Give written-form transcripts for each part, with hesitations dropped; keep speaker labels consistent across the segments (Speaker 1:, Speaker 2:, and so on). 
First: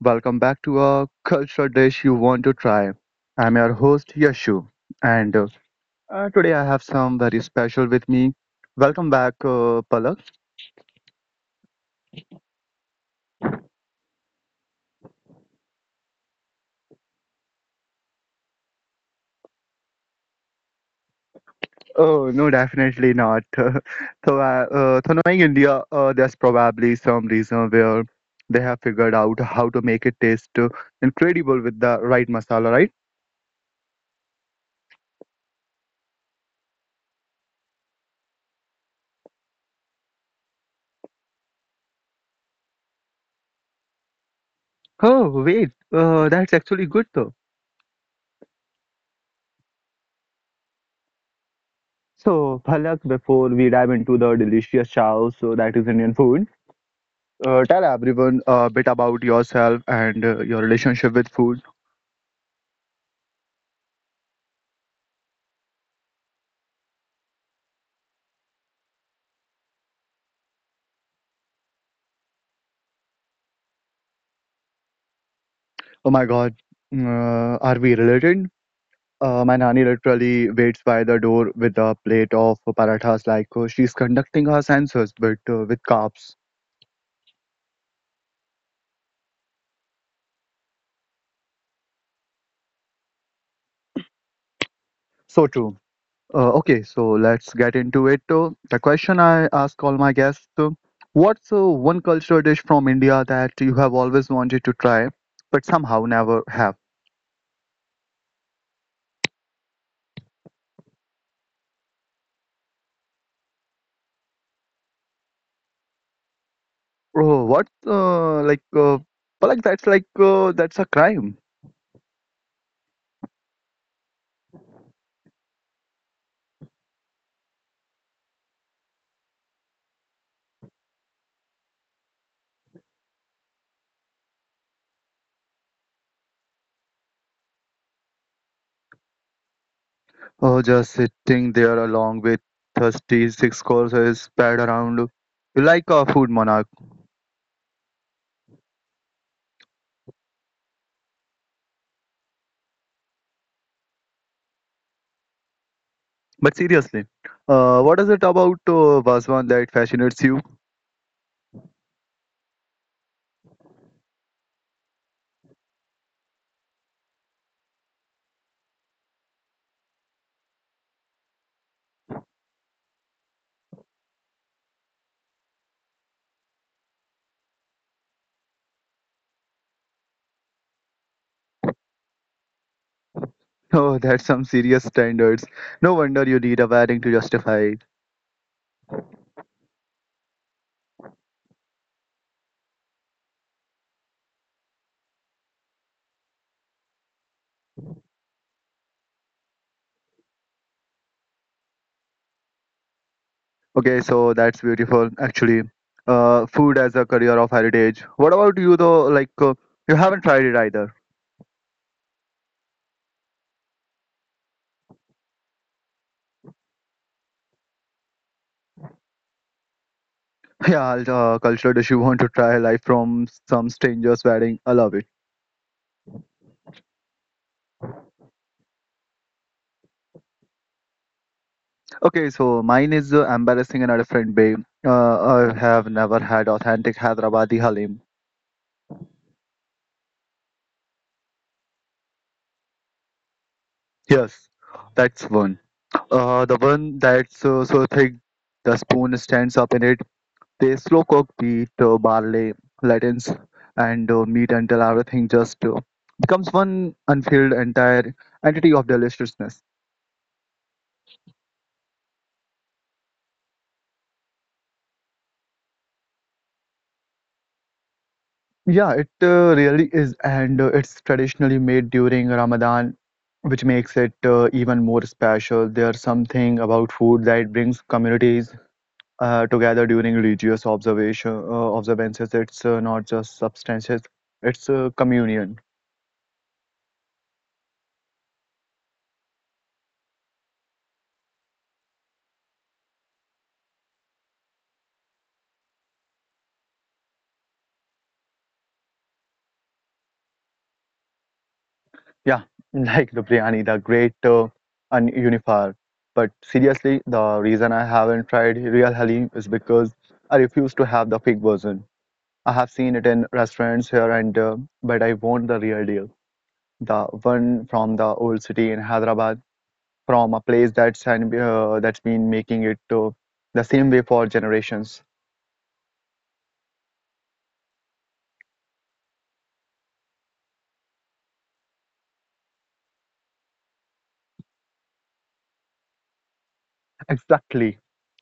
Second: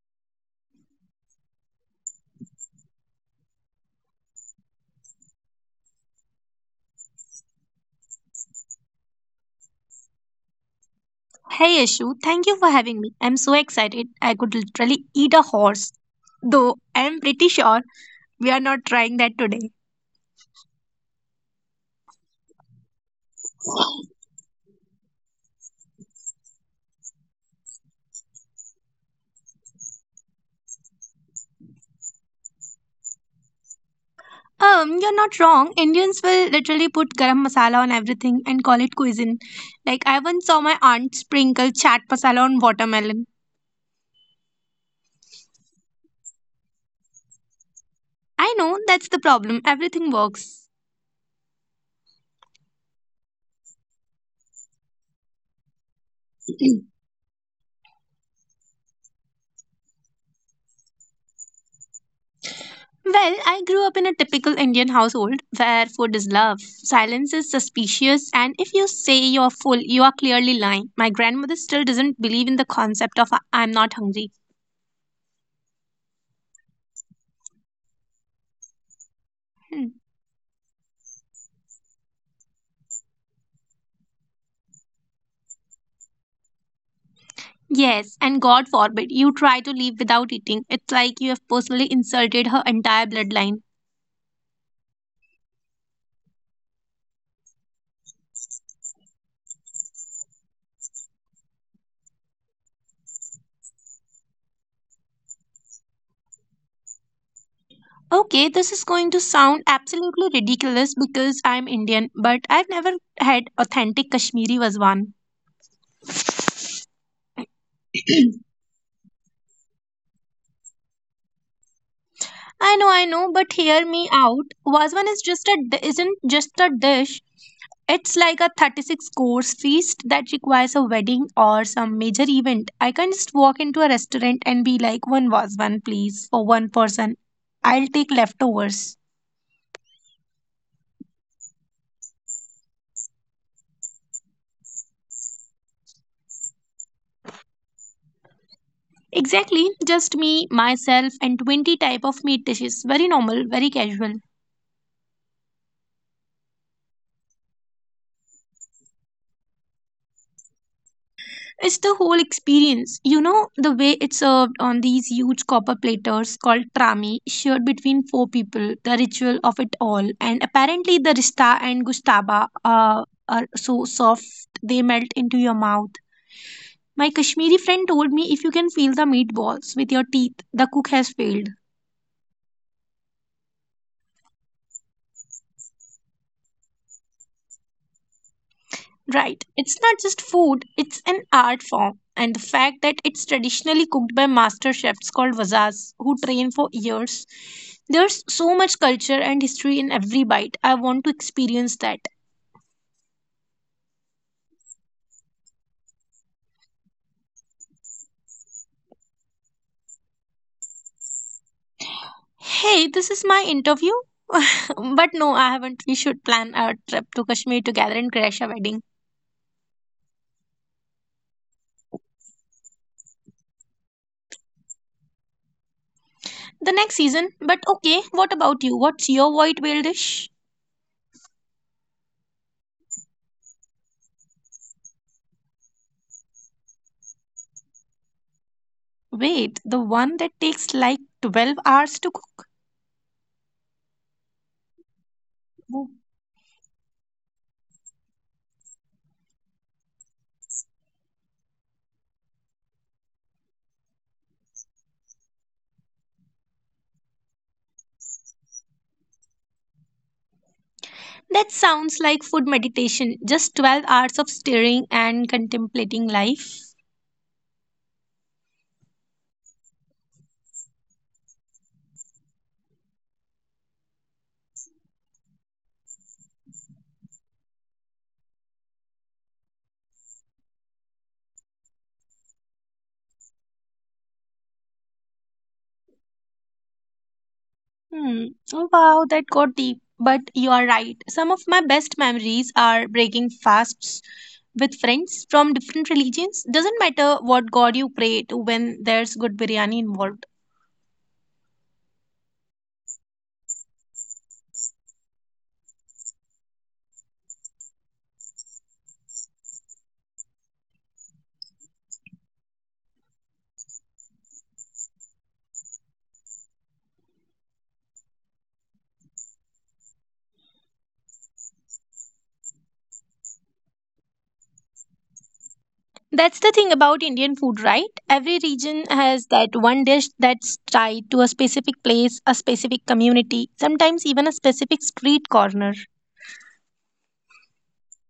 Speaker 1: Welcome back to A Cultural Dish You Want to Try. I'm your host Yashu, and today I have some very special with me. Welcome back, Palak.
Speaker 2: Hey Yashu, thank you for having me. I'm so excited. I could literally eat a horse. Though I'm pretty sure we are not trying that today.
Speaker 1: Oh no, definitely not. So knowing India, there's probably some reason where they have figured out how to make it taste incredible with the right masala, right?
Speaker 2: You're not wrong. Indians will literally put garam masala on everything and call it cuisine. Like I once saw my aunt sprinkle chaat masala on watermelon.
Speaker 1: Oh wait, that's actually good though.
Speaker 2: I know that's the problem. Everything works.
Speaker 1: So, Palak, before we dive into the delicious chow, so that is Indian food, tell everyone a bit about yourself and your relationship with food.
Speaker 2: Well, I grew up in a typical Indian household where food is love, silence is suspicious, and if you say you're full, you are clearly lying. My grandmother still doesn't believe in the concept of I'm not hungry."
Speaker 1: Oh my God, are we related? My nanny
Speaker 2: Hmm.
Speaker 1: literally waits by the door with a plate of parathas like she's conducting her census, but with carbs.
Speaker 2: Yes, and God forbid you try to leave without eating. It's like you have personally insulted her entire bloodline.
Speaker 1: So true. Okay, so let's get into it. The question I ask all my guests what's one culture dish from India that you have always wanted to try, but somehow never have?
Speaker 2: Okay, this is going to sound absolutely ridiculous because I'm Indian, but I've never had authentic Kashmiri Vazwan.
Speaker 1: Oh, what? But like that's a crime.
Speaker 2: I know, but hear me out. Vazwan is isn't just a dish. It's like a 36 course feast that requires a wedding or some major event. I can't just walk into a restaurant and be like, one Vazwan, please, for one person. I'll take leftovers.
Speaker 1: Oh, just sitting there along with thirsty six courses spread around you like a food monarch.
Speaker 2: Exactly, just me, myself, and 20 type of meat dishes. Very normal, very casual.
Speaker 1: But seriously, what is it about Vaswan that fascinates you?
Speaker 2: It's the whole experience. You know, the way it's served on these huge copper platters called trami, shared between four people, the ritual of it all. And apparently, the rista and gustaba are so soft, they melt into your mouth. My Kashmiri friend told me if you can feel the meatballs with your teeth, the cook has failed.
Speaker 1: Oh, that's some serious standards. No wonder you need a wedding to justify it.
Speaker 2: Right. It's not just food, it's an art form. And the fact that it's traditionally cooked by master chefs called Vazas who train for years. There's so much culture and history in every bite. I want to experience that.
Speaker 1: Okay, so that's beautiful, actually. Food as a career of heritage. What about you, though? You haven't tried it either.
Speaker 2: Hey, this is my interview. But no, I haven't. We should plan a trip to Kashmir together and crash a wedding.
Speaker 1: Yeah, I'll, cultural dish you want to try live from some stranger's wedding. I love it.
Speaker 2: The next season. But okay, what about you? What's your white whale dish?
Speaker 1: Okay, so mine is embarrassing in a different way. Uh, I have never had authentic Hyderabadi halim.
Speaker 2: Wait, the one that takes like 12 hours to cook?
Speaker 1: Yes, that's one. The one that's so thick the spoon stands up in it. They slow cook wheat, barley, lentils, and meat until everything just becomes one unfilled entire entity of deliciousness.
Speaker 2: That sounds like food meditation, just 12 hours of staring and contemplating life.
Speaker 1: Yeah, it really is, and it's traditionally made during Ramadan, which makes it even more special. There's something about food that brings communities together during religious observation observances. It's not just substances; it's communion.
Speaker 2: Hmm. Oh, wow, that got deep. But you are right. Some of my best memories are breaking fasts with friends from different religions. Doesn't matter what god you pray to when there's good biryani involved.
Speaker 1: Yeah, like the biryani, the great unifier. But seriously, the reason I haven't tried real halim is because I refuse to have the fake version. I have seen it in restaurants here and there, but I want the real deal. The one from the old city in Hyderabad, from a place that's been making it the same way for generations.
Speaker 2: That's the thing about Indian food, right? Every region has that one dish that's tied to a specific place, a specific community, sometimes even a specific street corner.
Speaker 1: Exactly.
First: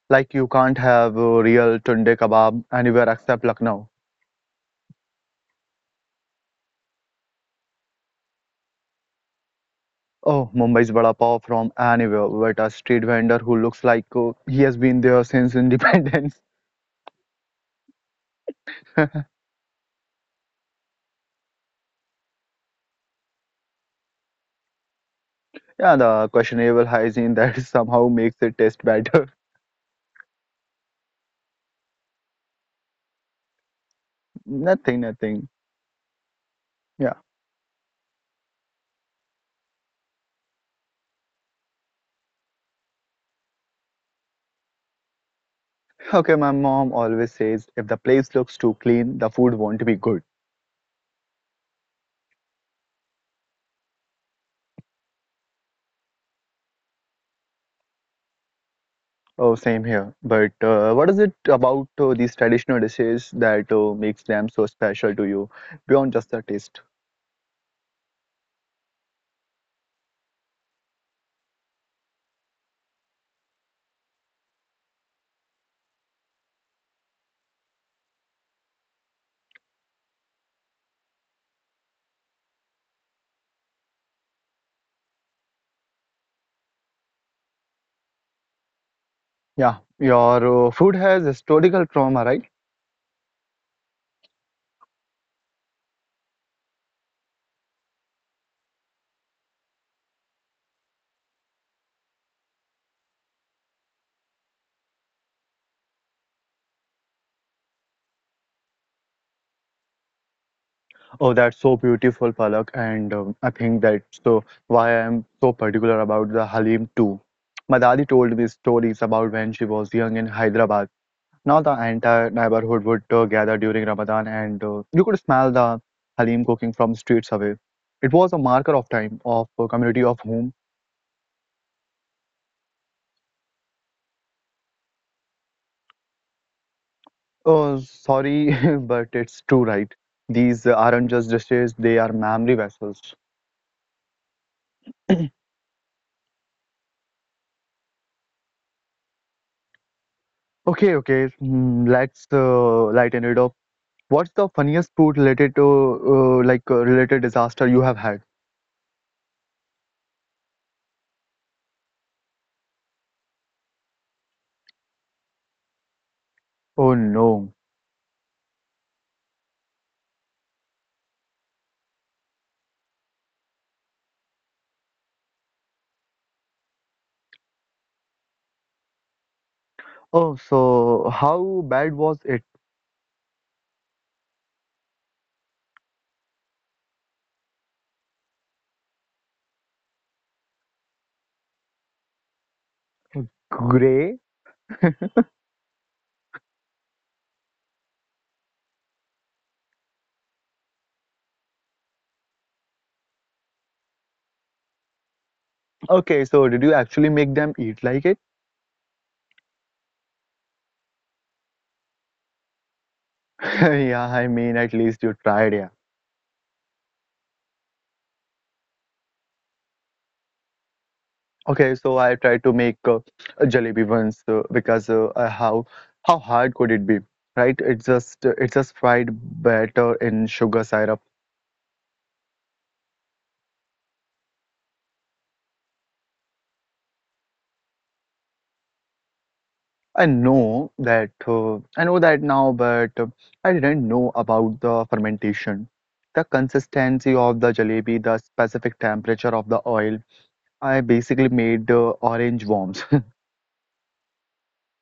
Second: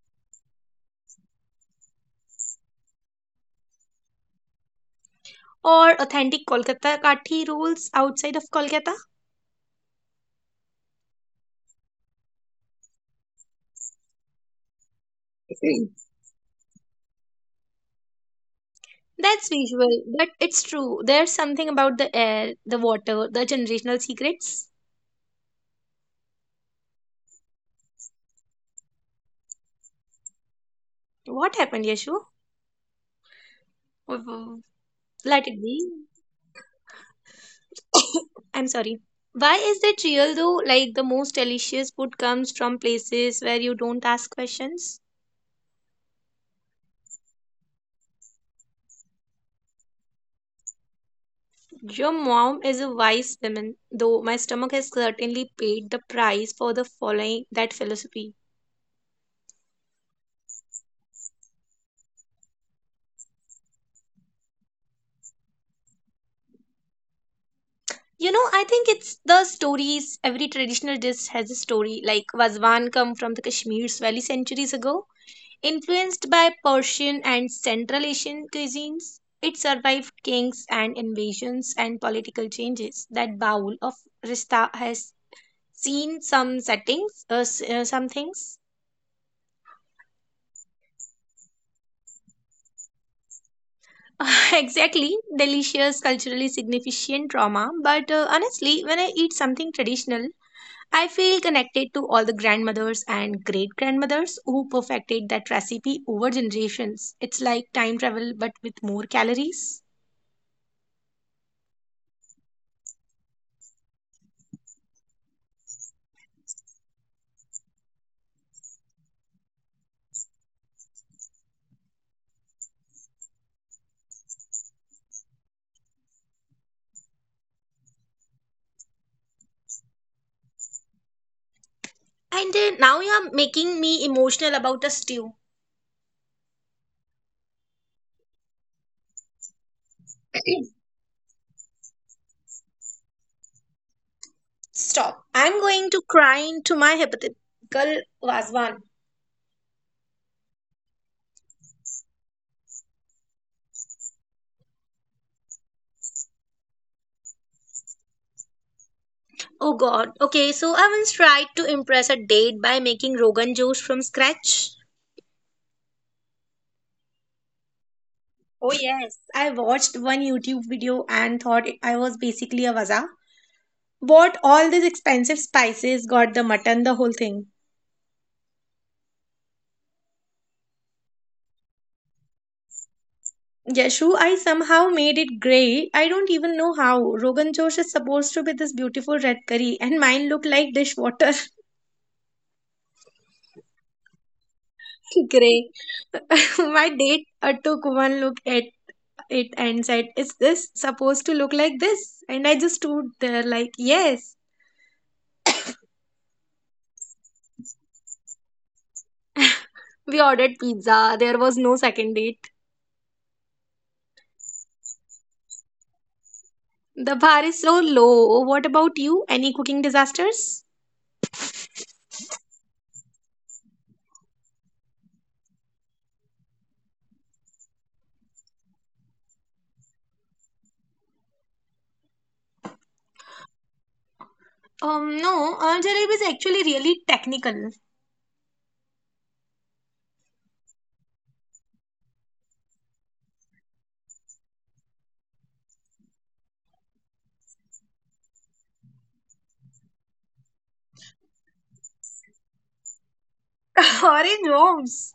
Speaker 1: Like you can't have a real tunde kebab anywhere except Lucknow.
Speaker 2: Or authentic Kolkata Kathi rolls outside of Kolkata?
Speaker 1: Oh, Mumbai's vada pav from anywhere, but a street vendor who looks like he has been there since independence.
Speaker 2: That's visual, but it's true. There's something about the air, the water, the generational secrets.
Speaker 1: Yeah, the questionable hygiene that somehow makes it taste better.
Speaker 2: What happened, Yashu? W- Let
Speaker 1: Nothing,
Speaker 2: it be.
Speaker 1: nothing. Yeah.
Speaker 2: I'm sorry. Why is that real though? Like the most delicious food comes from places where you don't ask questions.
Speaker 1: Okay, my mom always says if the place looks too clean, the food won't be good.
Speaker 2: Your mom is a wise woman, though my stomach has certainly paid the price for the following that philosophy.
Speaker 1: Oh, same here. But what is it about these traditional dishes that makes them so special to you beyond just the taste?
Speaker 2: You know, I think it's the stories. Every traditional dish has a story. Like Vazwan come from the Kashmir Valley centuries ago, influenced by Persian and Central Asian cuisines. It survived kings and invasions and political changes. That bowl of rista has seen some settings, some things.
Speaker 1: Yeah, your food has historical trauma, right?
Speaker 2: Exactly, delicious, culturally significant trauma. But honestly, when I eat something traditional, I feel connected to all the grandmothers and great grandmothers who perfected that recipe over generations. It's like time travel but with more calories.
Speaker 1: Oh, that's so beautiful, Palak, and I think that's why I'm so particular about the Halim too. My daddy told me stories about when she was young in Hyderabad. Now the entire neighborhood would gather during Ramadan, and you could smell the halim cooking from streets away. It was a marker of time, of a community of whom.
Speaker 2: And now you're making me emotional about the stew.
Speaker 1: Oh, sorry, but it's true, right? These aren't just dishes; they are memory vessels.
Speaker 2: Stop. I'm going to cry into my hypothetical Vazwan.
Speaker 1: Okay, okay. Let's lighten it up. What's the funniest food related to like related disaster you have had?
Speaker 2: Oh god. Okay, so I once tried to impress a date by making Rogan juice from scratch.
Speaker 1: Oh no.
Speaker 2: Oh, yes. I watched one YouTube video and thought I was basically a waza. Bought all these expensive spices, got the mutton, the whole thing.
Speaker 1: Oh, so how bad was it?
Speaker 2: Yashu, I somehow made it grey. I don't even know how. Rogan Josh is supposed to be this beautiful red curry, and mine looked like dishwater.
Speaker 1: Gray?
Speaker 2: Grey. My date took one look at it and said, "Is this supposed to look like this?" And I just stood there, like, "Yes."
Speaker 1: Okay, so did you actually make them eat like it?
Speaker 2: We ordered pizza. There was no second date.
Speaker 1: Yeah, I mean, at least you tried, yeah.
Speaker 2: The bar is so low. What about you? Any cooking disasters?
Speaker 1: Okay, so I tried to make a jalebi once because how hard could it be, right? It's just fried batter in sugar syrup.
Speaker 2: No, our jalebi is actually really technical.
Speaker 1: I know that now, but I didn't know about the fermentation, the consistency of the jalebi, the specific temperature of the oil. I basically made orange worms.
Speaker 2: Orange worms.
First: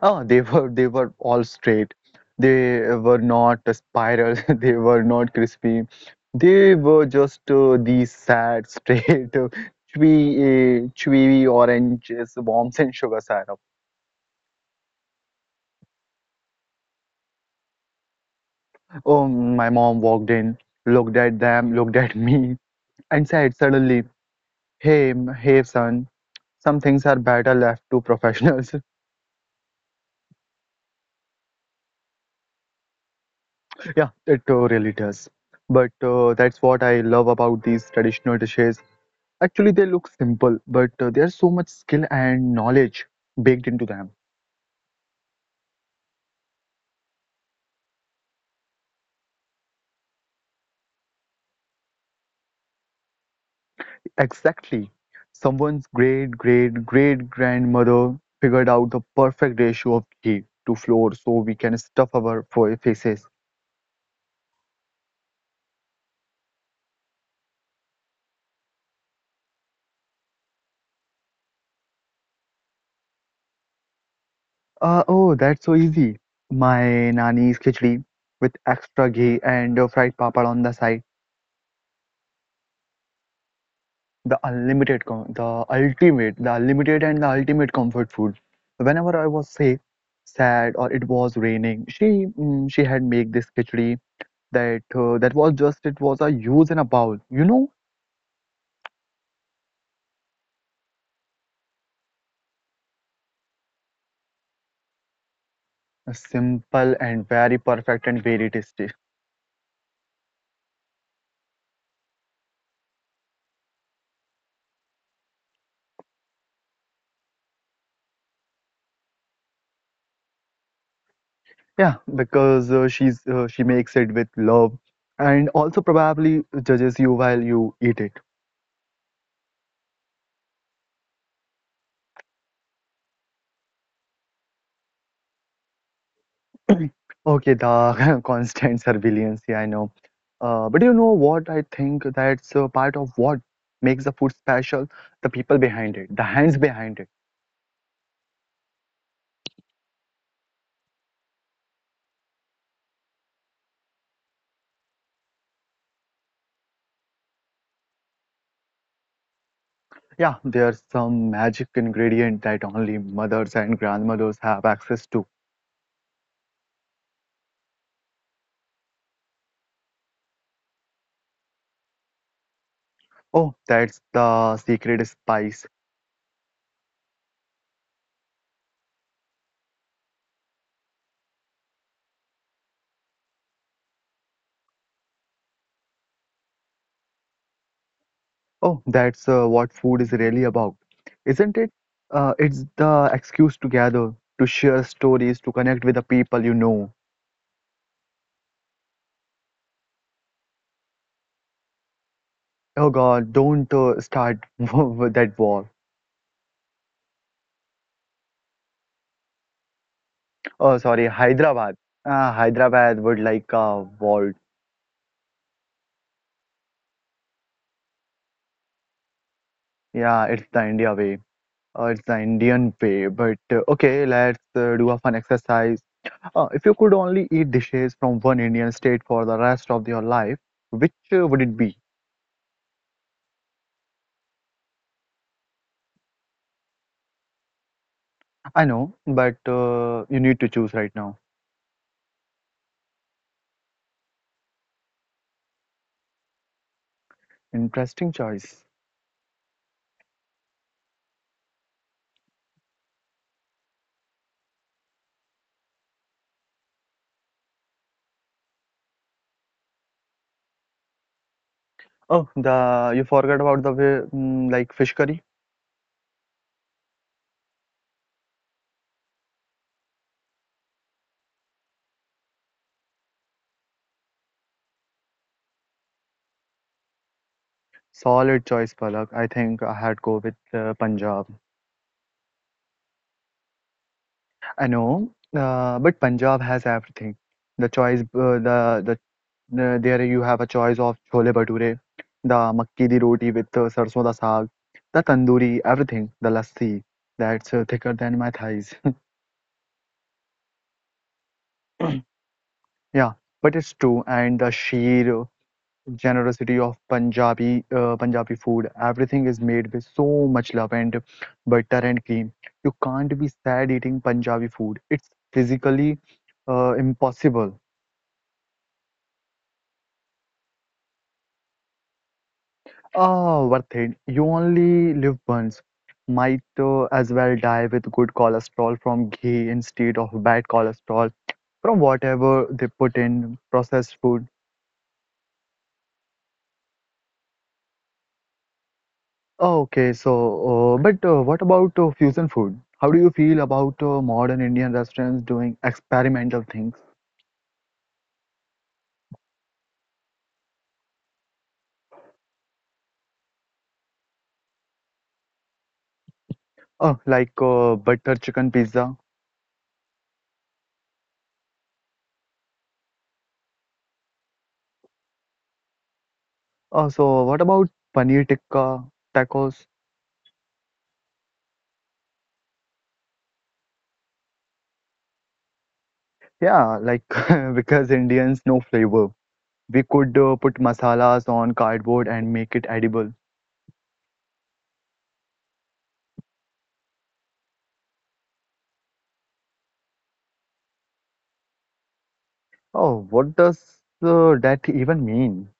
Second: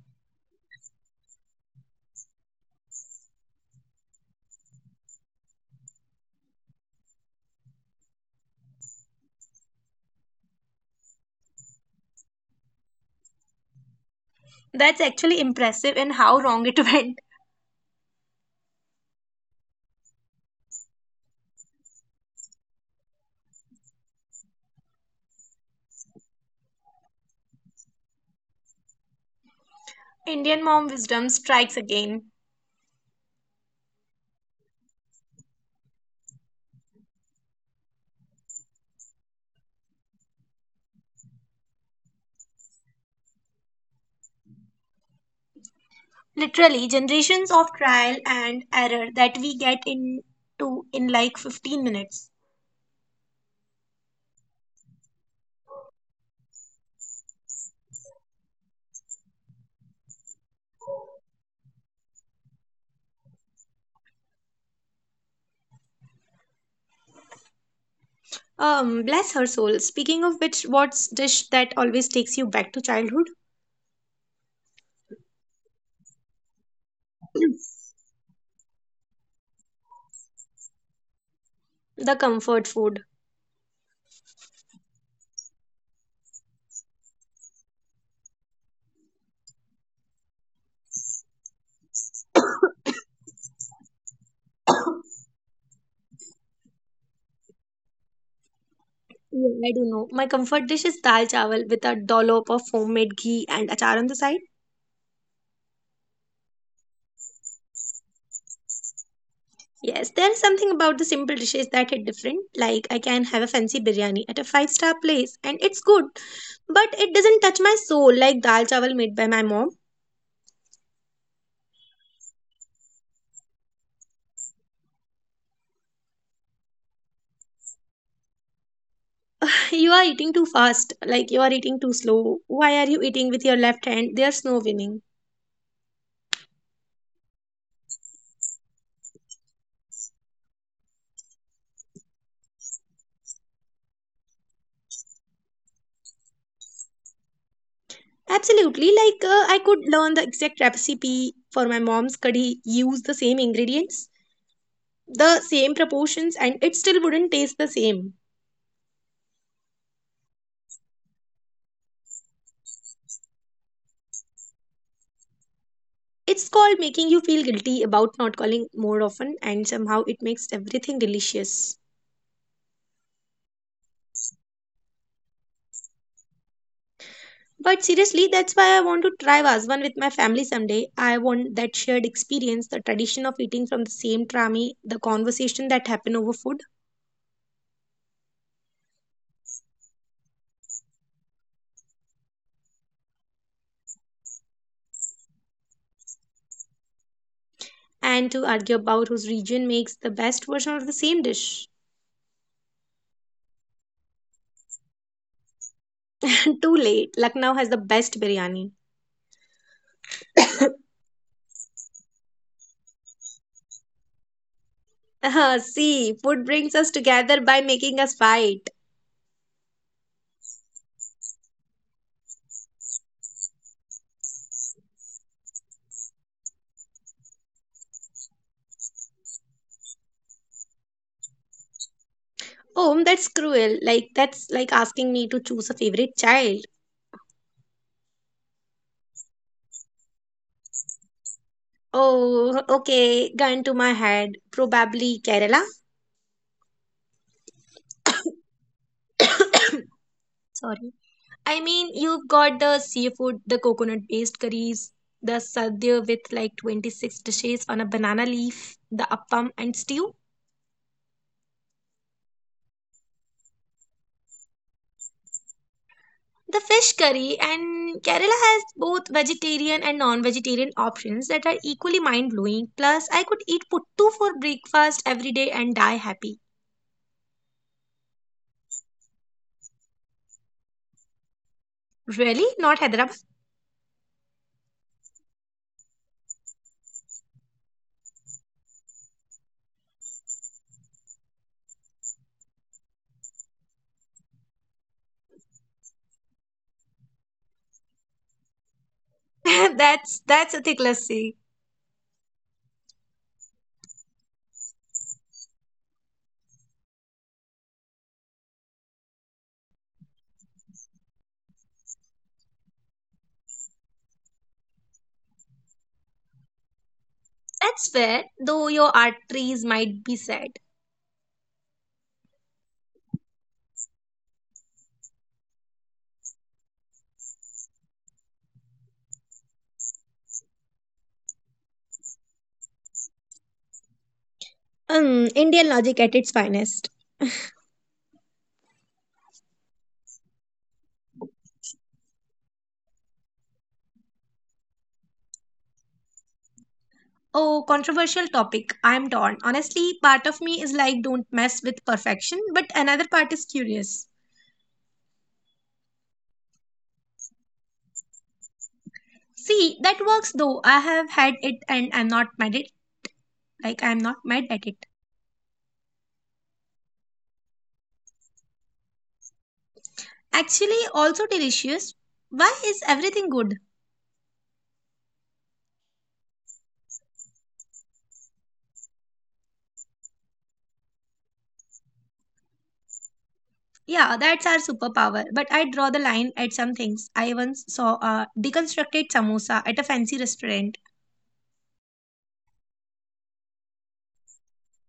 Speaker 1: Oh, they were all straight. They were not a spiral. They were not crispy. They were just these sad, straight, chewy, chewy oranges, worms and sugar syrup.
Speaker 2: That's actually impressive in how wrong it went.
Speaker 1: Oh, my mom walked in, looked at them, looked at me, and said suddenly, "Hey, hey, son, some things are better left to professionals."
Speaker 2: Indian mom wisdom strikes again.
Speaker 1: Yeah, it really does. But that's what I love about these traditional dishes. Actually, they look simple, but there's so much skill and knowledge baked into them.
Speaker 2: Literally, generations of trial and error that we get into in like 15 minutes.
Speaker 1: Exactly. Someone's great, great, great grandmother figured out the perfect ratio of ghee to flour so we can stuff our faces.
Speaker 2: Bless her soul. Speaking of which, what's dish that always takes you back to childhood?
Speaker 1: Oh, that's so easy. My nani's khichdi with extra ghee and fried papad on the side.
Speaker 2: The comfort food.
Speaker 1: The unlimited com- the ultimate the unlimited and the ultimate comfort food whenever I was sick, sad, or it was raining, she she had made this khichdi that that was just it was a use and a bowl, you know.
Speaker 2: Yeah, I don't know. My comfort dish is dal chawal with a dollop of homemade ghee and achar on the side.
Speaker 1: Simple and very perfect and very tasty.
Speaker 2: Yes, there is something about the simple dishes that hit different. Like I can have a fancy biryani at a five-star place and it's good, but it doesn't touch my soul like dal chawal made by my mom.
Speaker 1: Yeah, because she makes it with love and also probably judges you while you eat it.
Speaker 2: You are eating too fast, like you are eating too slow. Why are you eating with your left hand? There's no winning.
Speaker 1: Okay, the constant surveillance. Yeah, I know. But you know what? I think that's part of what makes the food special, the people behind it, the hands behind it.
Speaker 2: Absolutely, like I could learn the exact recipe for my mom's curry, use the same ingredients, the same proportions, and it still wouldn't taste the same.
Speaker 1: Yeah, there's some magic ingredient that only mothers and grandmothers have access to.
Speaker 2: It's called making you feel guilty about not calling more often, and somehow it makes everything delicious.
Speaker 1: Oh, that's the secret spice.
Speaker 2: But seriously, that's why I want to try Vazwan with my family someday. I want that shared experience, the tradition of eating from the same trami, the conversation that happen over food,
Speaker 1: Oh, that's what food is really about, isn't it? It's the excuse to gather, to share stories, to connect with the people you know.
Speaker 2: and to argue about whose region makes the best version of the same dish.
Speaker 1: Oh God, don't start with that war.
Speaker 2: And too late, Lucknow has the best biryani.
Speaker 1: Oh, sorry, Hyderabad. Hyderabad would like a vault.
Speaker 2: Ah, see, food brings us together by making us fight.
Speaker 1: Yeah, it's the India way. It's the Indian way. But okay, let's do a fun exercise. If you could only eat dishes from one Indian state for the rest of your life, which would it be?
Speaker 2: Oh, that's cruel. Like that's like asking me to choose a favorite child.
Speaker 1: I know, but you need to choose right now.
Speaker 2: Oh, okay, gun to my head. Probably Kerala.
Speaker 1: Interesting choice.
Speaker 2: Sorry. I mean, you've got the seafood, the coconut based curries, the sadhya with like 26 dishes on a banana leaf, the appam and stew,
Speaker 1: Oh, the you forgot about the way, like fish curry.
Speaker 2: the fish curry, and Kerala has both vegetarian and non vegetarian options that are equally mind blowing. Plus, I could eat puttu for breakfast every day and die happy.
Speaker 1: Solid choice, Palak. I think I had go with Punjab.
Speaker 2: Really? Not Hyderabad?
Speaker 1: I know, but Punjab has everything. The choice, uh, the there you have a choice of chole bhature, the makki di roti with sarson da saag, the tandoori, everything, the lassi that's thicker than my thighs.
Speaker 2: That's a thick lassi.
Speaker 1: Yeah, but it's true, and the sheer generosity of Punjabi food. Everything is made with so much love and butter and cream. You can't be sad eating Punjabi food. It's physically impossible.
Speaker 2: That's fair, though your arteries might be sad.
Speaker 1: Ah, worth it. You only live once. Might as well die with good cholesterol from ghee instead of bad cholesterol from whatever they put in processed food.
Speaker 2: Indian logic at its finest.
Speaker 1: Okay, so but what about fusion food? How do you feel about modern Indian restaurants doing experimental things?
Speaker 2: Oh, controversial topic. I'm torn. Honestly, part of me is like, don't mess with perfection, but another part is curious.
Speaker 1: Like butter chicken pizza.
Speaker 2: See, that works though. I have had it and I'm not mad it. Like, I'm not mad at it.
Speaker 1: So what about paneer tikka, tacos?
Speaker 2: Actually, also delicious. Why is everything good?
Speaker 1: Yeah, like because Indians know flavor. We could put masalas on cardboard and make it edible.
Speaker 2: Yeah, that's our superpower. But I draw the line at some things. I once saw a deconstructed samosa at a fancy restaurant.
Speaker 1: Oh, what does that even mean?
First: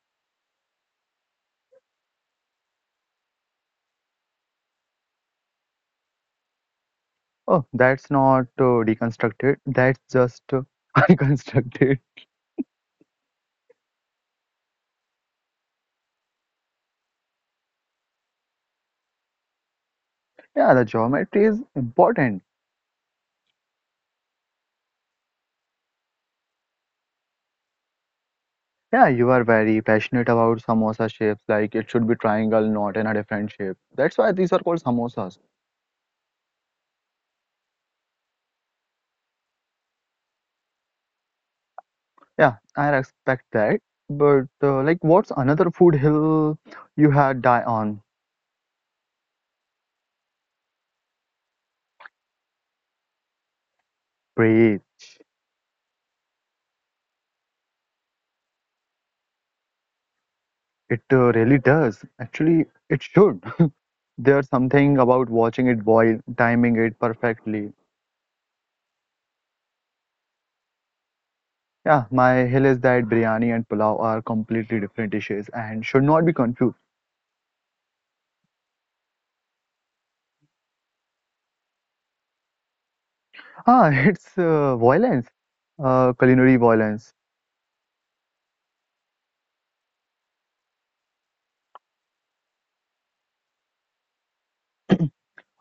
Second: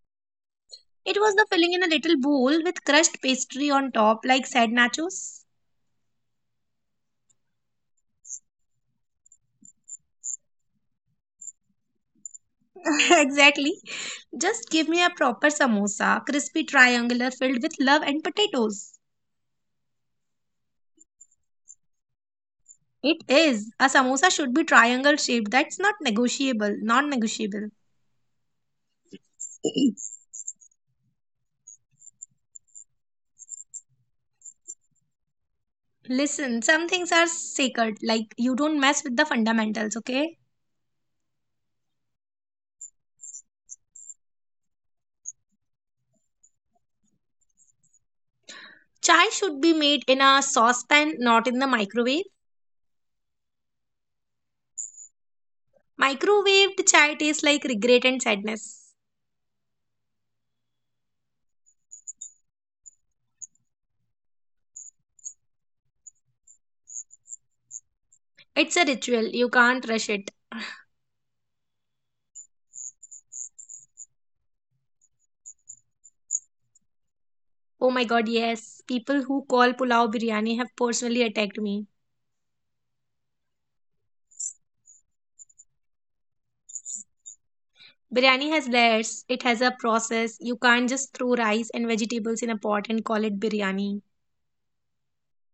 Speaker 2: It was the filling in a little bowl with crushed pastry on top, like sad nachos.
Speaker 1: Oh, that's not deconstructed. That's just unconstructed.
Speaker 2: Exactly. Just give me a proper samosa, crispy triangular filled with love and potatoes.
Speaker 1: Yeah, the geometry is important.
Speaker 2: It is. A samosa should be triangle shaped. That's not negotiable, non negotiable.
Speaker 1: Yeah, you are very passionate about samosa shapes. Like it should be triangle, not in a different shape. That's why these are called samosas.
Speaker 2: Listen, some things are sacred, like you don't mess with the fundamentals, okay?
Speaker 1: Yeah, I respect that. But like, what's another food hill you had die on?
Speaker 2: Chai should be made in a saucepan, not in the microwave.
Speaker 1: Breathe.
Speaker 2: Microwaved chai tastes like regret and sadness.
Speaker 1: It really does. Actually, it should. There's something about watching it boil, timing it perfectly.
Speaker 2: It's a ritual, you can't rush it.
Speaker 1: Yeah, my hill is that biryani and pulao are completely different dishes and should not be confused.
Speaker 2: Oh my god, yes. People who call pulao biryani have personally attacked me.
Speaker 1: Ah, it's violence, culinary violence.
Speaker 2: Biryani has layers, it has a process. You can't just throw rice and vegetables in a pot and call it biryani.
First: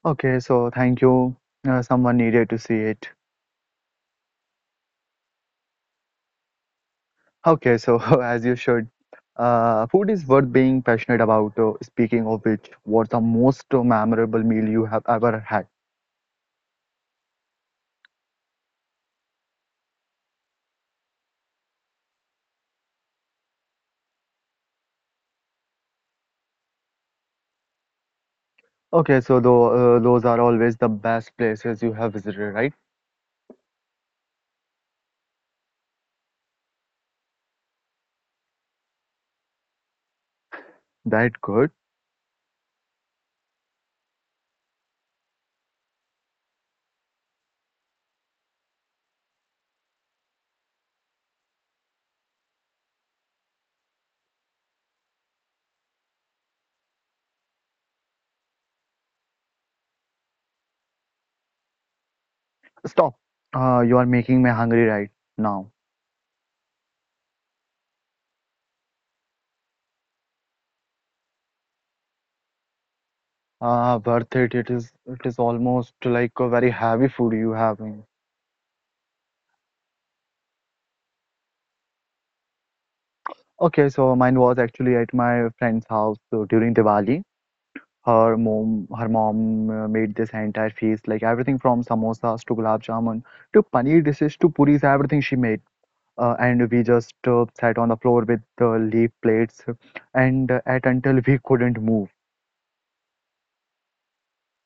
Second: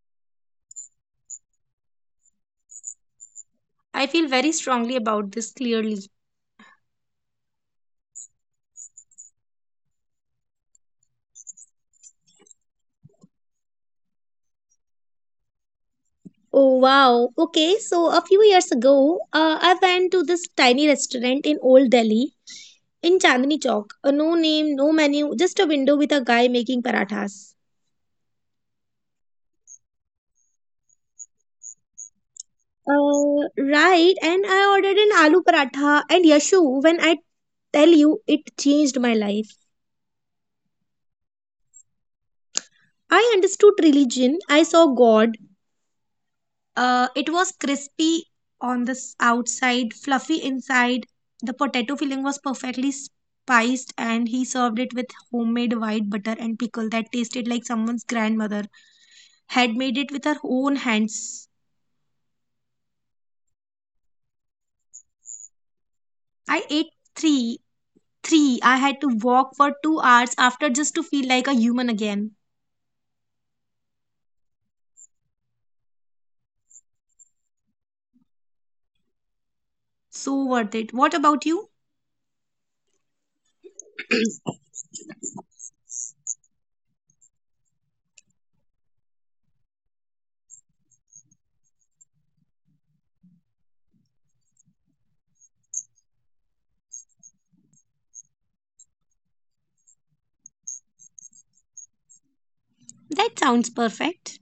Speaker 1: Okay, so thank you. Someone needed to see it.
Speaker 2: I feel very strongly about this clearly.
Speaker 1: Okay, so as you should. Food is worth being passionate about. Speaking of which, what's the most memorable meal you have ever had?
Speaker 2: Oh wow. Okay, so a few years ago, I went to this tiny restaurant in Old Delhi in Chandni Chowk. No name, no menu, just a window with a guy making parathas.
Speaker 1: Okay, so though, those are always the best places you have visited, right?
Speaker 2: Uh, right, and I ordered an aloo paratha and Yashu, when I tell you it changed my life.
Speaker 1: That good.
Speaker 2: I understood religion, I saw God. It was crispy on the outside, fluffy inside. The potato filling was perfectly spiced, and he served it with homemade white butter and pickle that tasted like someone's grandmother had made it with her own hands.
Speaker 1: Stop. You are making me hungry right now.
Speaker 2: I ate three. Three. I had to walk for 2 hours after just to feel like a human again.
Speaker 1: Worth it. It is. It is almost like a very heavy food you having.
Speaker 2: So worth it. What about you?
Speaker 1: Okay, so mine was actually at my friend's house during Diwali. Her mom made this entire feast, like everything from samosas to gulab jamun to paneer dishes to puris, everything she made. And we just sat on the floor with leaf plates and ate until we couldn't move.
Speaker 2: That sounds perfect.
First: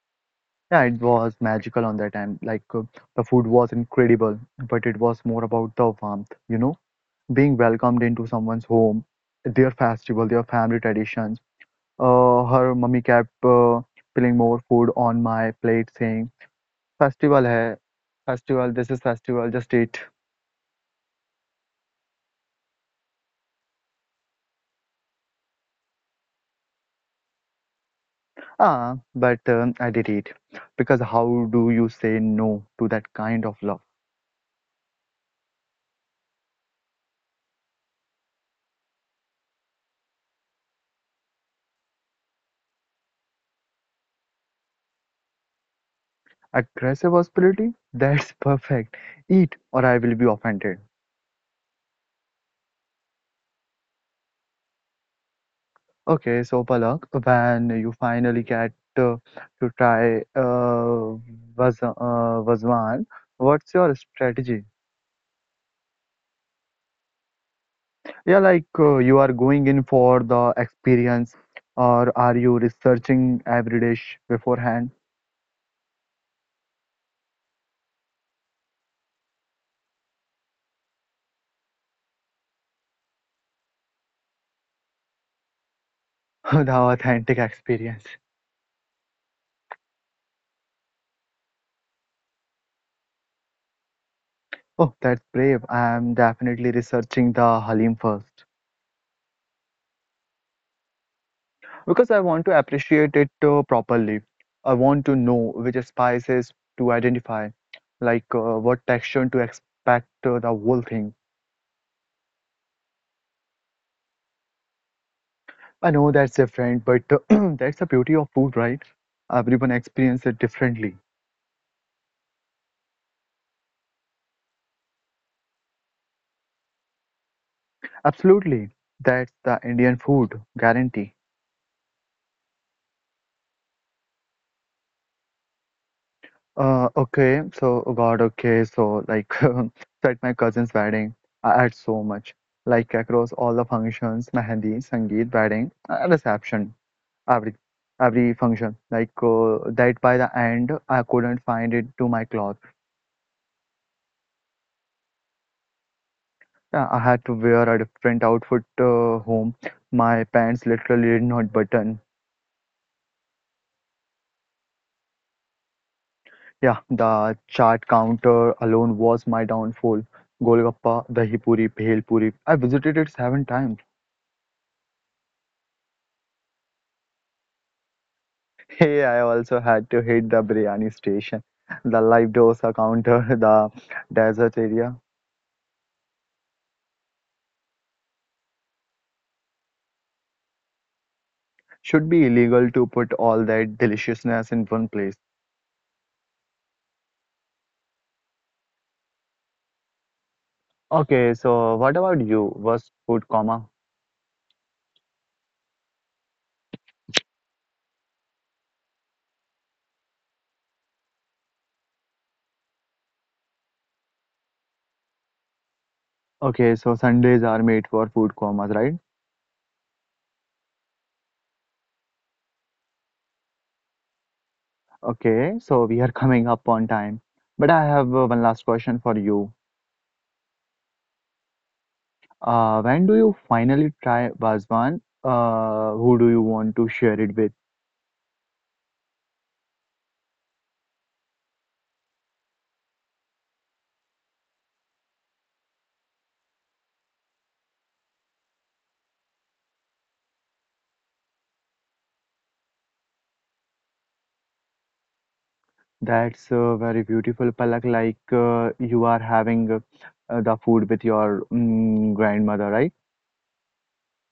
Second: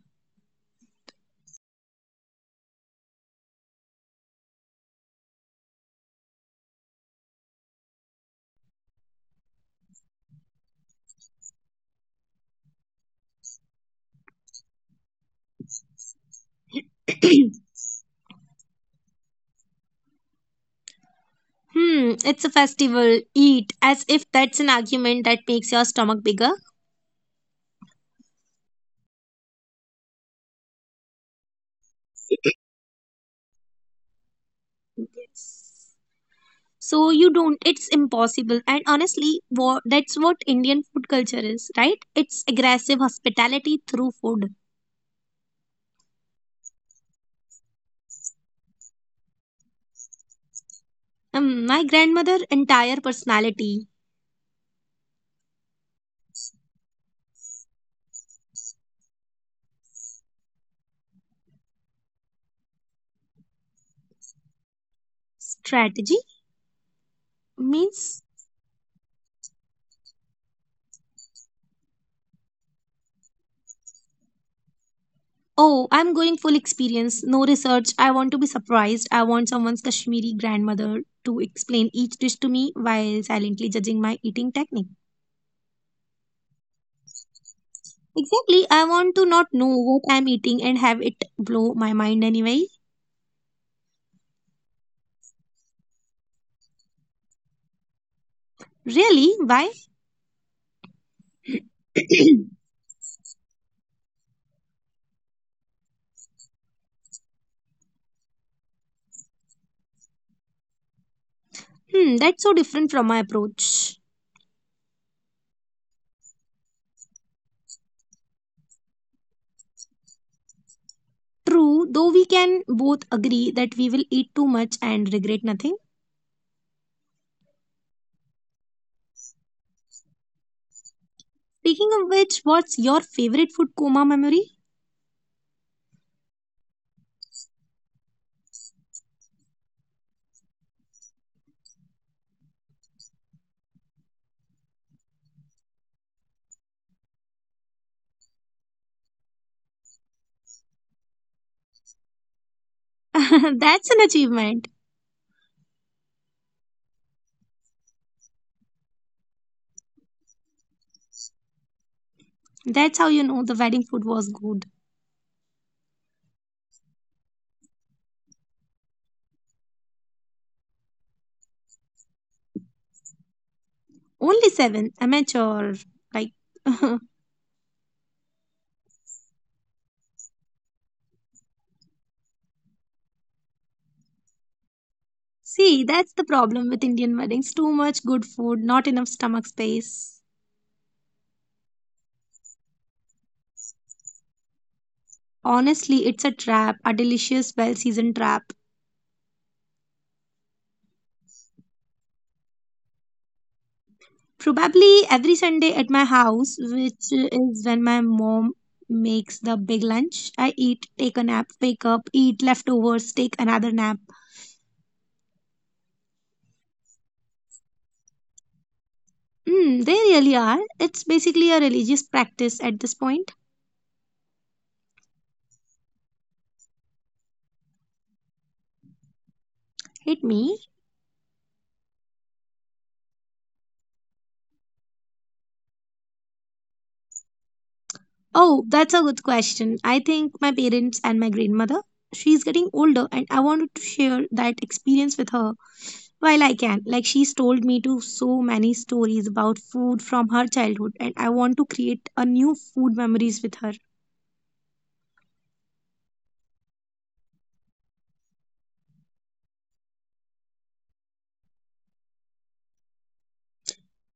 Speaker 1: Yeah, it was magical on that time. The food was incredible, but it was more about the warmth, you know, being welcomed into someone's home, their festival, their family traditions. Her mummy kept spilling more food on my plate, saying, Festival hai. Festival, this is festival, just eat.
Speaker 2: Hmm, it's a festival. Eat as if that's an argument that makes your stomach bigger.
Speaker 1: Ah, but I did eat. Because how do you say no to that kind of love?
Speaker 2: Yes. So you don't, it's impossible. And honestly, what, that's what Indian food culture is, right? It's aggressive hospitality through food.
Speaker 1: Aggressive hospitality? That's perfect. Eat or I will be offended.
Speaker 2: My grandmother' entire personality.
Speaker 1: Okay, so Palak, when you finally get to try vaz uh, Vazwan, what's your strategy?
Speaker 2: Strategy
Speaker 1: Yeah,
Speaker 2: means?
Speaker 1: you are going in for the experience, or are you researching every dish beforehand?
Speaker 2: Oh, I'm going full experience, no research. I want to be surprised. I want someone's Kashmiri grandmother to explain each dish to me while silently judging my eating technique.
Speaker 1: The authentic experience.
Speaker 2: Exactly, I want to not know what I'm eating and have it blow my mind anyway.
Speaker 1: Oh, that's brave. I'm definitely researching the Halim first
Speaker 2: Really? Why?
Speaker 1: because I want to appreciate it properly. I want to know which spices to identify, what texture to expect the whole thing.
Speaker 2: Hmm, that's so different from my approach.
Speaker 1: I know that's different, but that's the beauty of food, right? Everyone experiences it differently.
Speaker 2: True, though we can both agree that we will eat too much and regret nothing.
Speaker 1: Absolutely. That's the Indian food guarantee.
Speaker 2: Speaking of which, what's your favorite food coma memory?
Speaker 1: Okay, so oh God, okay, so like so at my cousin's wedding, I had so much like across all the functions, mehendi, sangeet, wedding, reception, every every function. That by the end, I couldn't find it to my cloth.
Speaker 2: That's an achievement.
Speaker 1: Yeah, I had to wear a different outfit home. My pants literally did not button.
Speaker 2: That's how you know the wedding food was good.
Speaker 1: Yeah, the chart counter alone was my downfall. Golgappa, dahi puri, bhel puri. I visited it seven times.
Speaker 2: Only seven, amateur. Like,
Speaker 1: Hey, I also had to hit the biryani station, the live dosa counter, the desert area.
Speaker 2: see, that's the problem with Indian weddings. Too much good food, not enough stomach space.
Speaker 1: Should be illegal to put all that deliciousness in one place.
Speaker 2: Honestly, it's a trap, a delicious, well seasoned trap.
Speaker 1: Okay, so what about you? Was food coma?
Speaker 2: Probably every Sunday at my house, which is when my mom makes the big lunch, I eat, take a nap, wake up, eat leftovers, take another nap.
Speaker 1: Okay, so Sundays are made for food comas, right?
Speaker 2: Mm, they really are. It's basically a religious practice at this point.
Speaker 1: Okay, so we are coming up on time. But I have one last question for you.
Speaker 2: Hit me.
Speaker 1: When do you finally try Bazwan? Who do you want to share it with?
Speaker 2: Oh, that's a good question. I think my parents and my grandmother. She's getting older, and I wanted to share that experience with her while I can. Like, she's told me to so many stories about food from her childhood, and I want to create a new food memories with her.
Speaker 1: That's very beautiful, Palak. You are having the food with your grandmother, right?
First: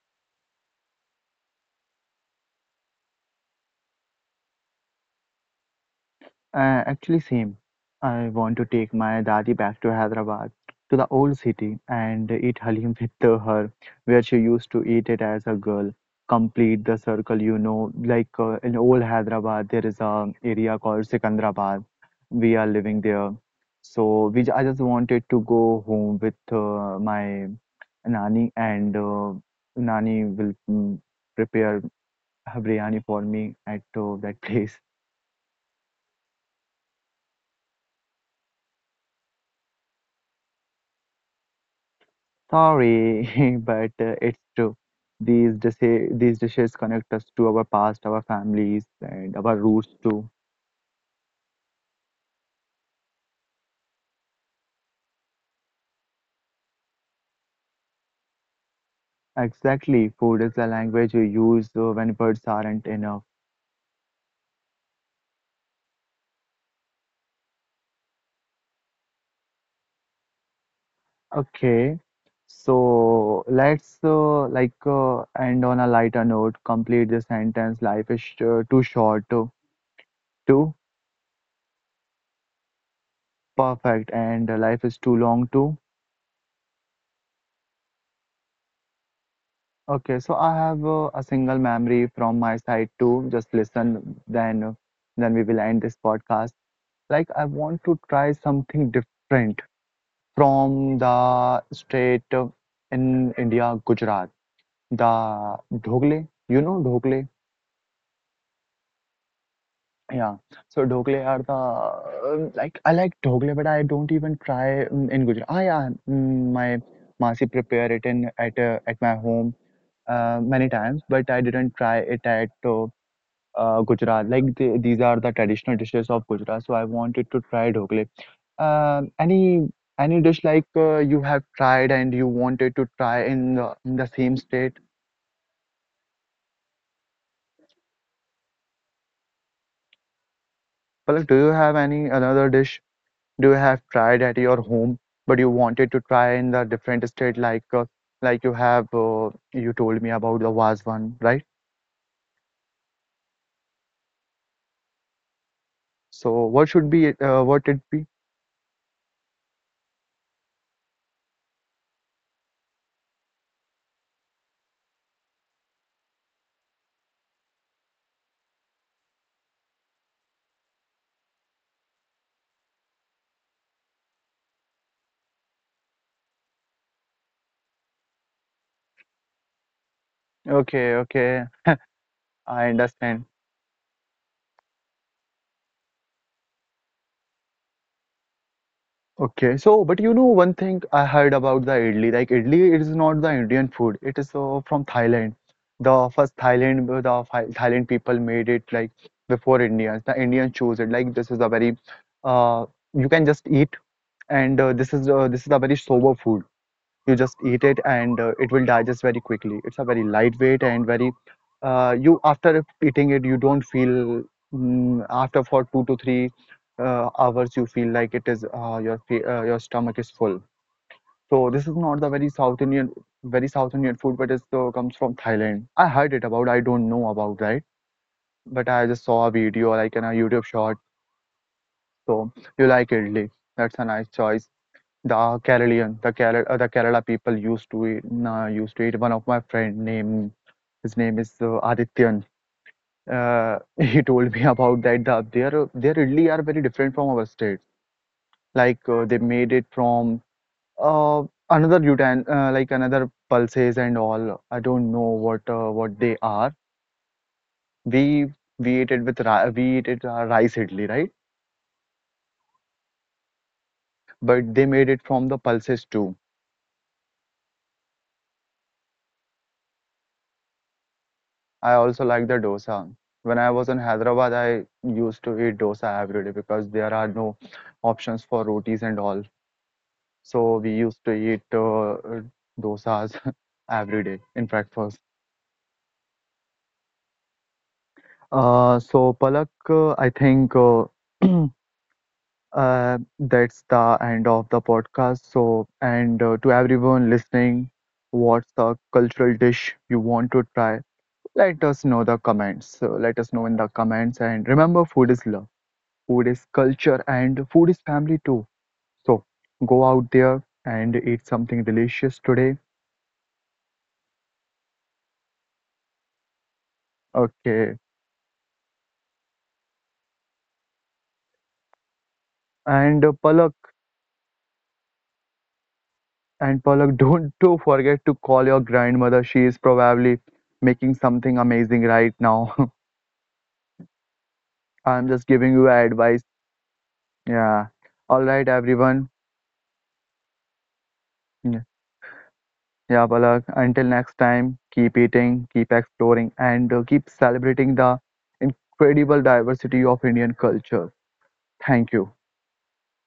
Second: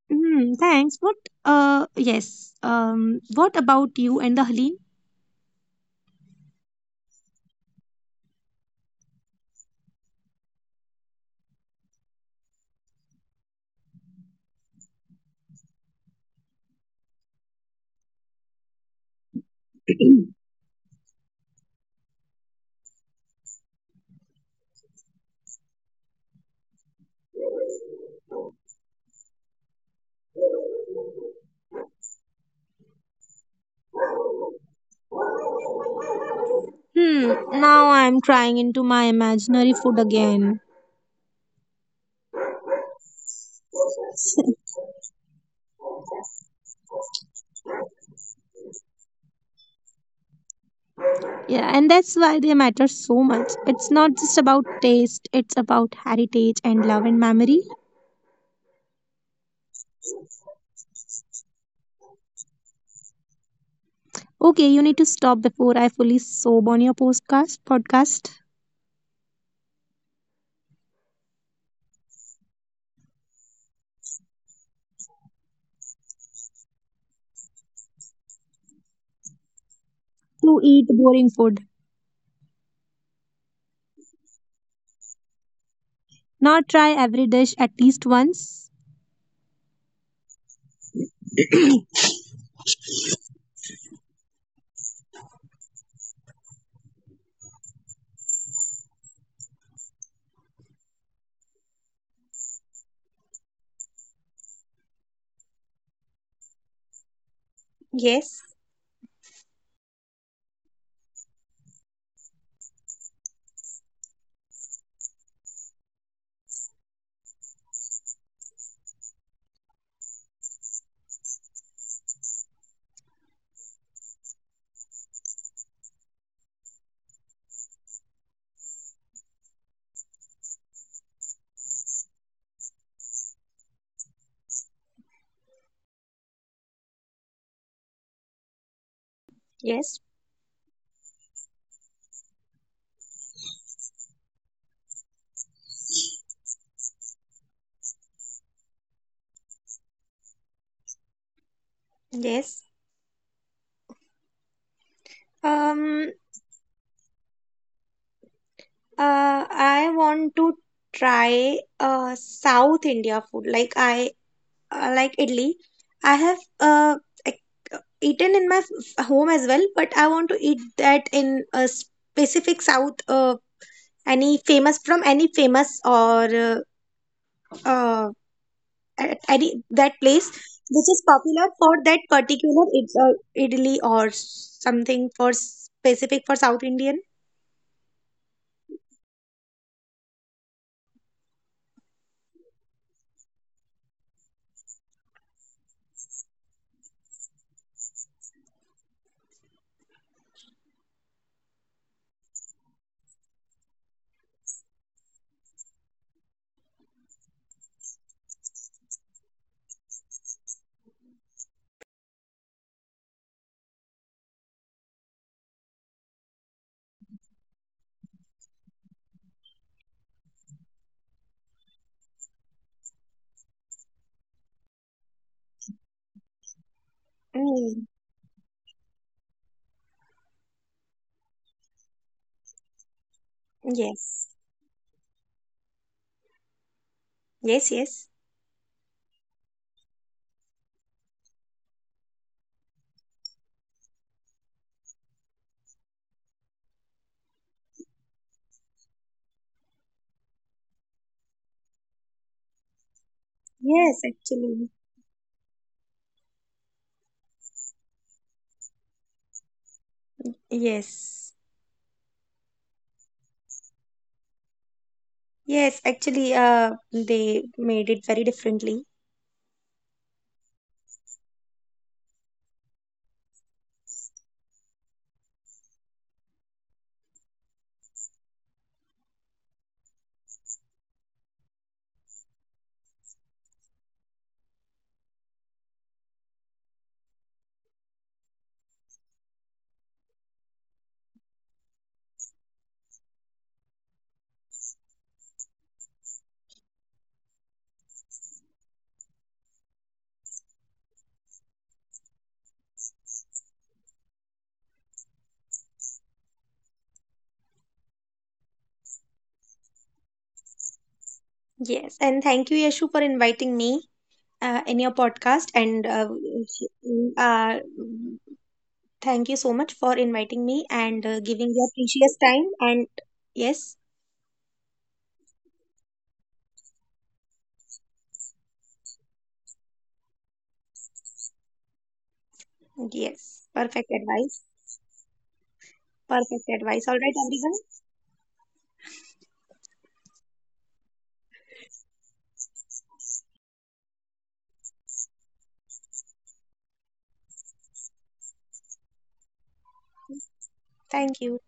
Speaker 2: Hmm, thanks. What, yes. What about you and the Helene?
Speaker 1: Actually, same. I want to take my dadi back to Hyderabad, to the old city, and eat halim with her, where she used to eat it as a girl. Complete the circle, you know, in old Hyderabad, there is a area called Sikandrabad. We are living there, so I just wanted to go home with my nani, and nani will prepare her biryani for me at that place.
Speaker 2: Hmm, now I'm crying into my imaginary food again.
Speaker 1: Sorry, but it's true. These dishes, connect us to our past, our families, and our roots too.
Speaker 2: Yeah, and that's why they matter so much. It's not just about taste, it's about heritage and love and memory.
Speaker 1: Exactly, food is the language we use when words aren't enough.
Speaker 2: Okay, you need to stop before I fully sob on your podcast.
Speaker 1: Okay, so let's end on a lighter note. Complete the sentence. Life is too short, too,
Speaker 2: To
Speaker 1: too
Speaker 2: eat boring food.
Speaker 1: perfect, and life is too long too.
Speaker 2: Not try every dish at least once.
Speaker 1: Okay, so I have a single memory from my side too. Just listen, then we will end this podcast. Like I want to try something different from the state of- in India, Gujarat, the Dhogle. You know Dhogle?
Speaker 2: Yes,
Speaker 1: Yeah. So Dhogle are the like I like Dhogle, but I don't even try in Gujarat. Ah, yeah, my Masi prepare it in at my home many times, but I didn't try it at. Gujarat. Like these are the traditional dishes of Gujarat. So I wanted to try dhokle. Uh, any any dish you have tried and you wanted to try in in the same state?
Speaker 2: yes,
Speaker 1: Palak, do you have any another dish do you have tried at your home but you wanted to try in the different state like you have you told me about the Vaz one, right?
Speaker 2: yes.
Speaker 1: So what should
Speaker 2: Um,
Speaker 1: be what it be?
Speaker 2: I want to try South India food. Like I like idli. I have like, eaten in my home as well, but I want to eat that in a specific South, any famous from any famous or uh, at any that
Speaker 1: Okay,
Speaker 2: place
Speaker 1: okay,
Speaker 2: which is popular for
Speaker 1: I
Speaker 2: that
Speaker 1: understand.
Speaker 2: particular it's idli or something for specific for South Indian.
Speaker 1: Okay, so but you know one thing I heard about the idli, like idli is not the Indian food. It is from Thailand. The first Thailand, Thailand people made it like before Indians. The Indians chose it. Like this is a very, uh, you can just eat, and this is a very sober food you just eat it and it will digest very quickly it's a very lightweight and very you after eating it you don't feel after for 2 to 3 hours you feel like it is your stomach is full so this is not the very south indian food but it comes from thailand I heard it about I don't know about right but
Speaker 2: Mm,
Speaker 1: I just saw a video like in a youtube short so you like idli that's a nice choice
Speaker 2: yes,
Speaker 1: the Carolian, the Kerala people used to eat, uh, used to
Speaker 2: yes,
Speaker 1: eat. One of
Speaker 2: yes,
Speaker 1: my friend named his name is Adityan. He told me about that. Their idli are very different from our state. They made it from uh, another utan another pulses and all. I don't
Speaker 2: yes.
Speaker 1: know
Speaker 2: Actually,
Speaker 1: what they are. We we ate it with we ate it rice idli, right?
Speaker 2: yes,
Speaker 1: But they made it from the pulses too
Speaker 2: yes. Actually, they made it very differently.
Speaker 1: I also like the dosa. When I was in Hyderabad, I used to eat dosa every day because there are no options for rotis and all. So we used to eat dosas every day in breakfast. So Palak, I think that's the end of the podcast. So, and to everyone listening, what's the cultural dish you want to try? Let us know the comments. So let us know in the comments, and remember, food is love. Food is culture and food is family too. So go out there and eat something delicious today.
Speaker 2: Yes, and thank you, Yashu, for inviting me in your podcast. And
Speaker 1: Okay.
Speaker 2: uh, thank you so much for inviting me and
Speaker 1: And
Speaker 2: giving your precious time. And yes,
Speaker 1: Palak, don't do forget to call your grandmother. She is probably making something amazing right now.
Speaker 2: yes,
Speaker 1: I'm just
Speaker 2: perfect
Speaker 1: giving you
Speaker 2: advice.
Speaker 1: advice. Yeah.
Speaker 2: Perfect
Speaker 1: All
Speaker 2: advice.
Speaker 1: right,
Speaker 2: All right,
Speaker 1: everyone.
Speaker 2: everyone.
Speaker 1: Yeah, yeah, Palak. Until next time, keep eating, keep exploring, and keep celebrating the incredible diversity of Indian culture. Thank you.
Speaker 2: Thank you.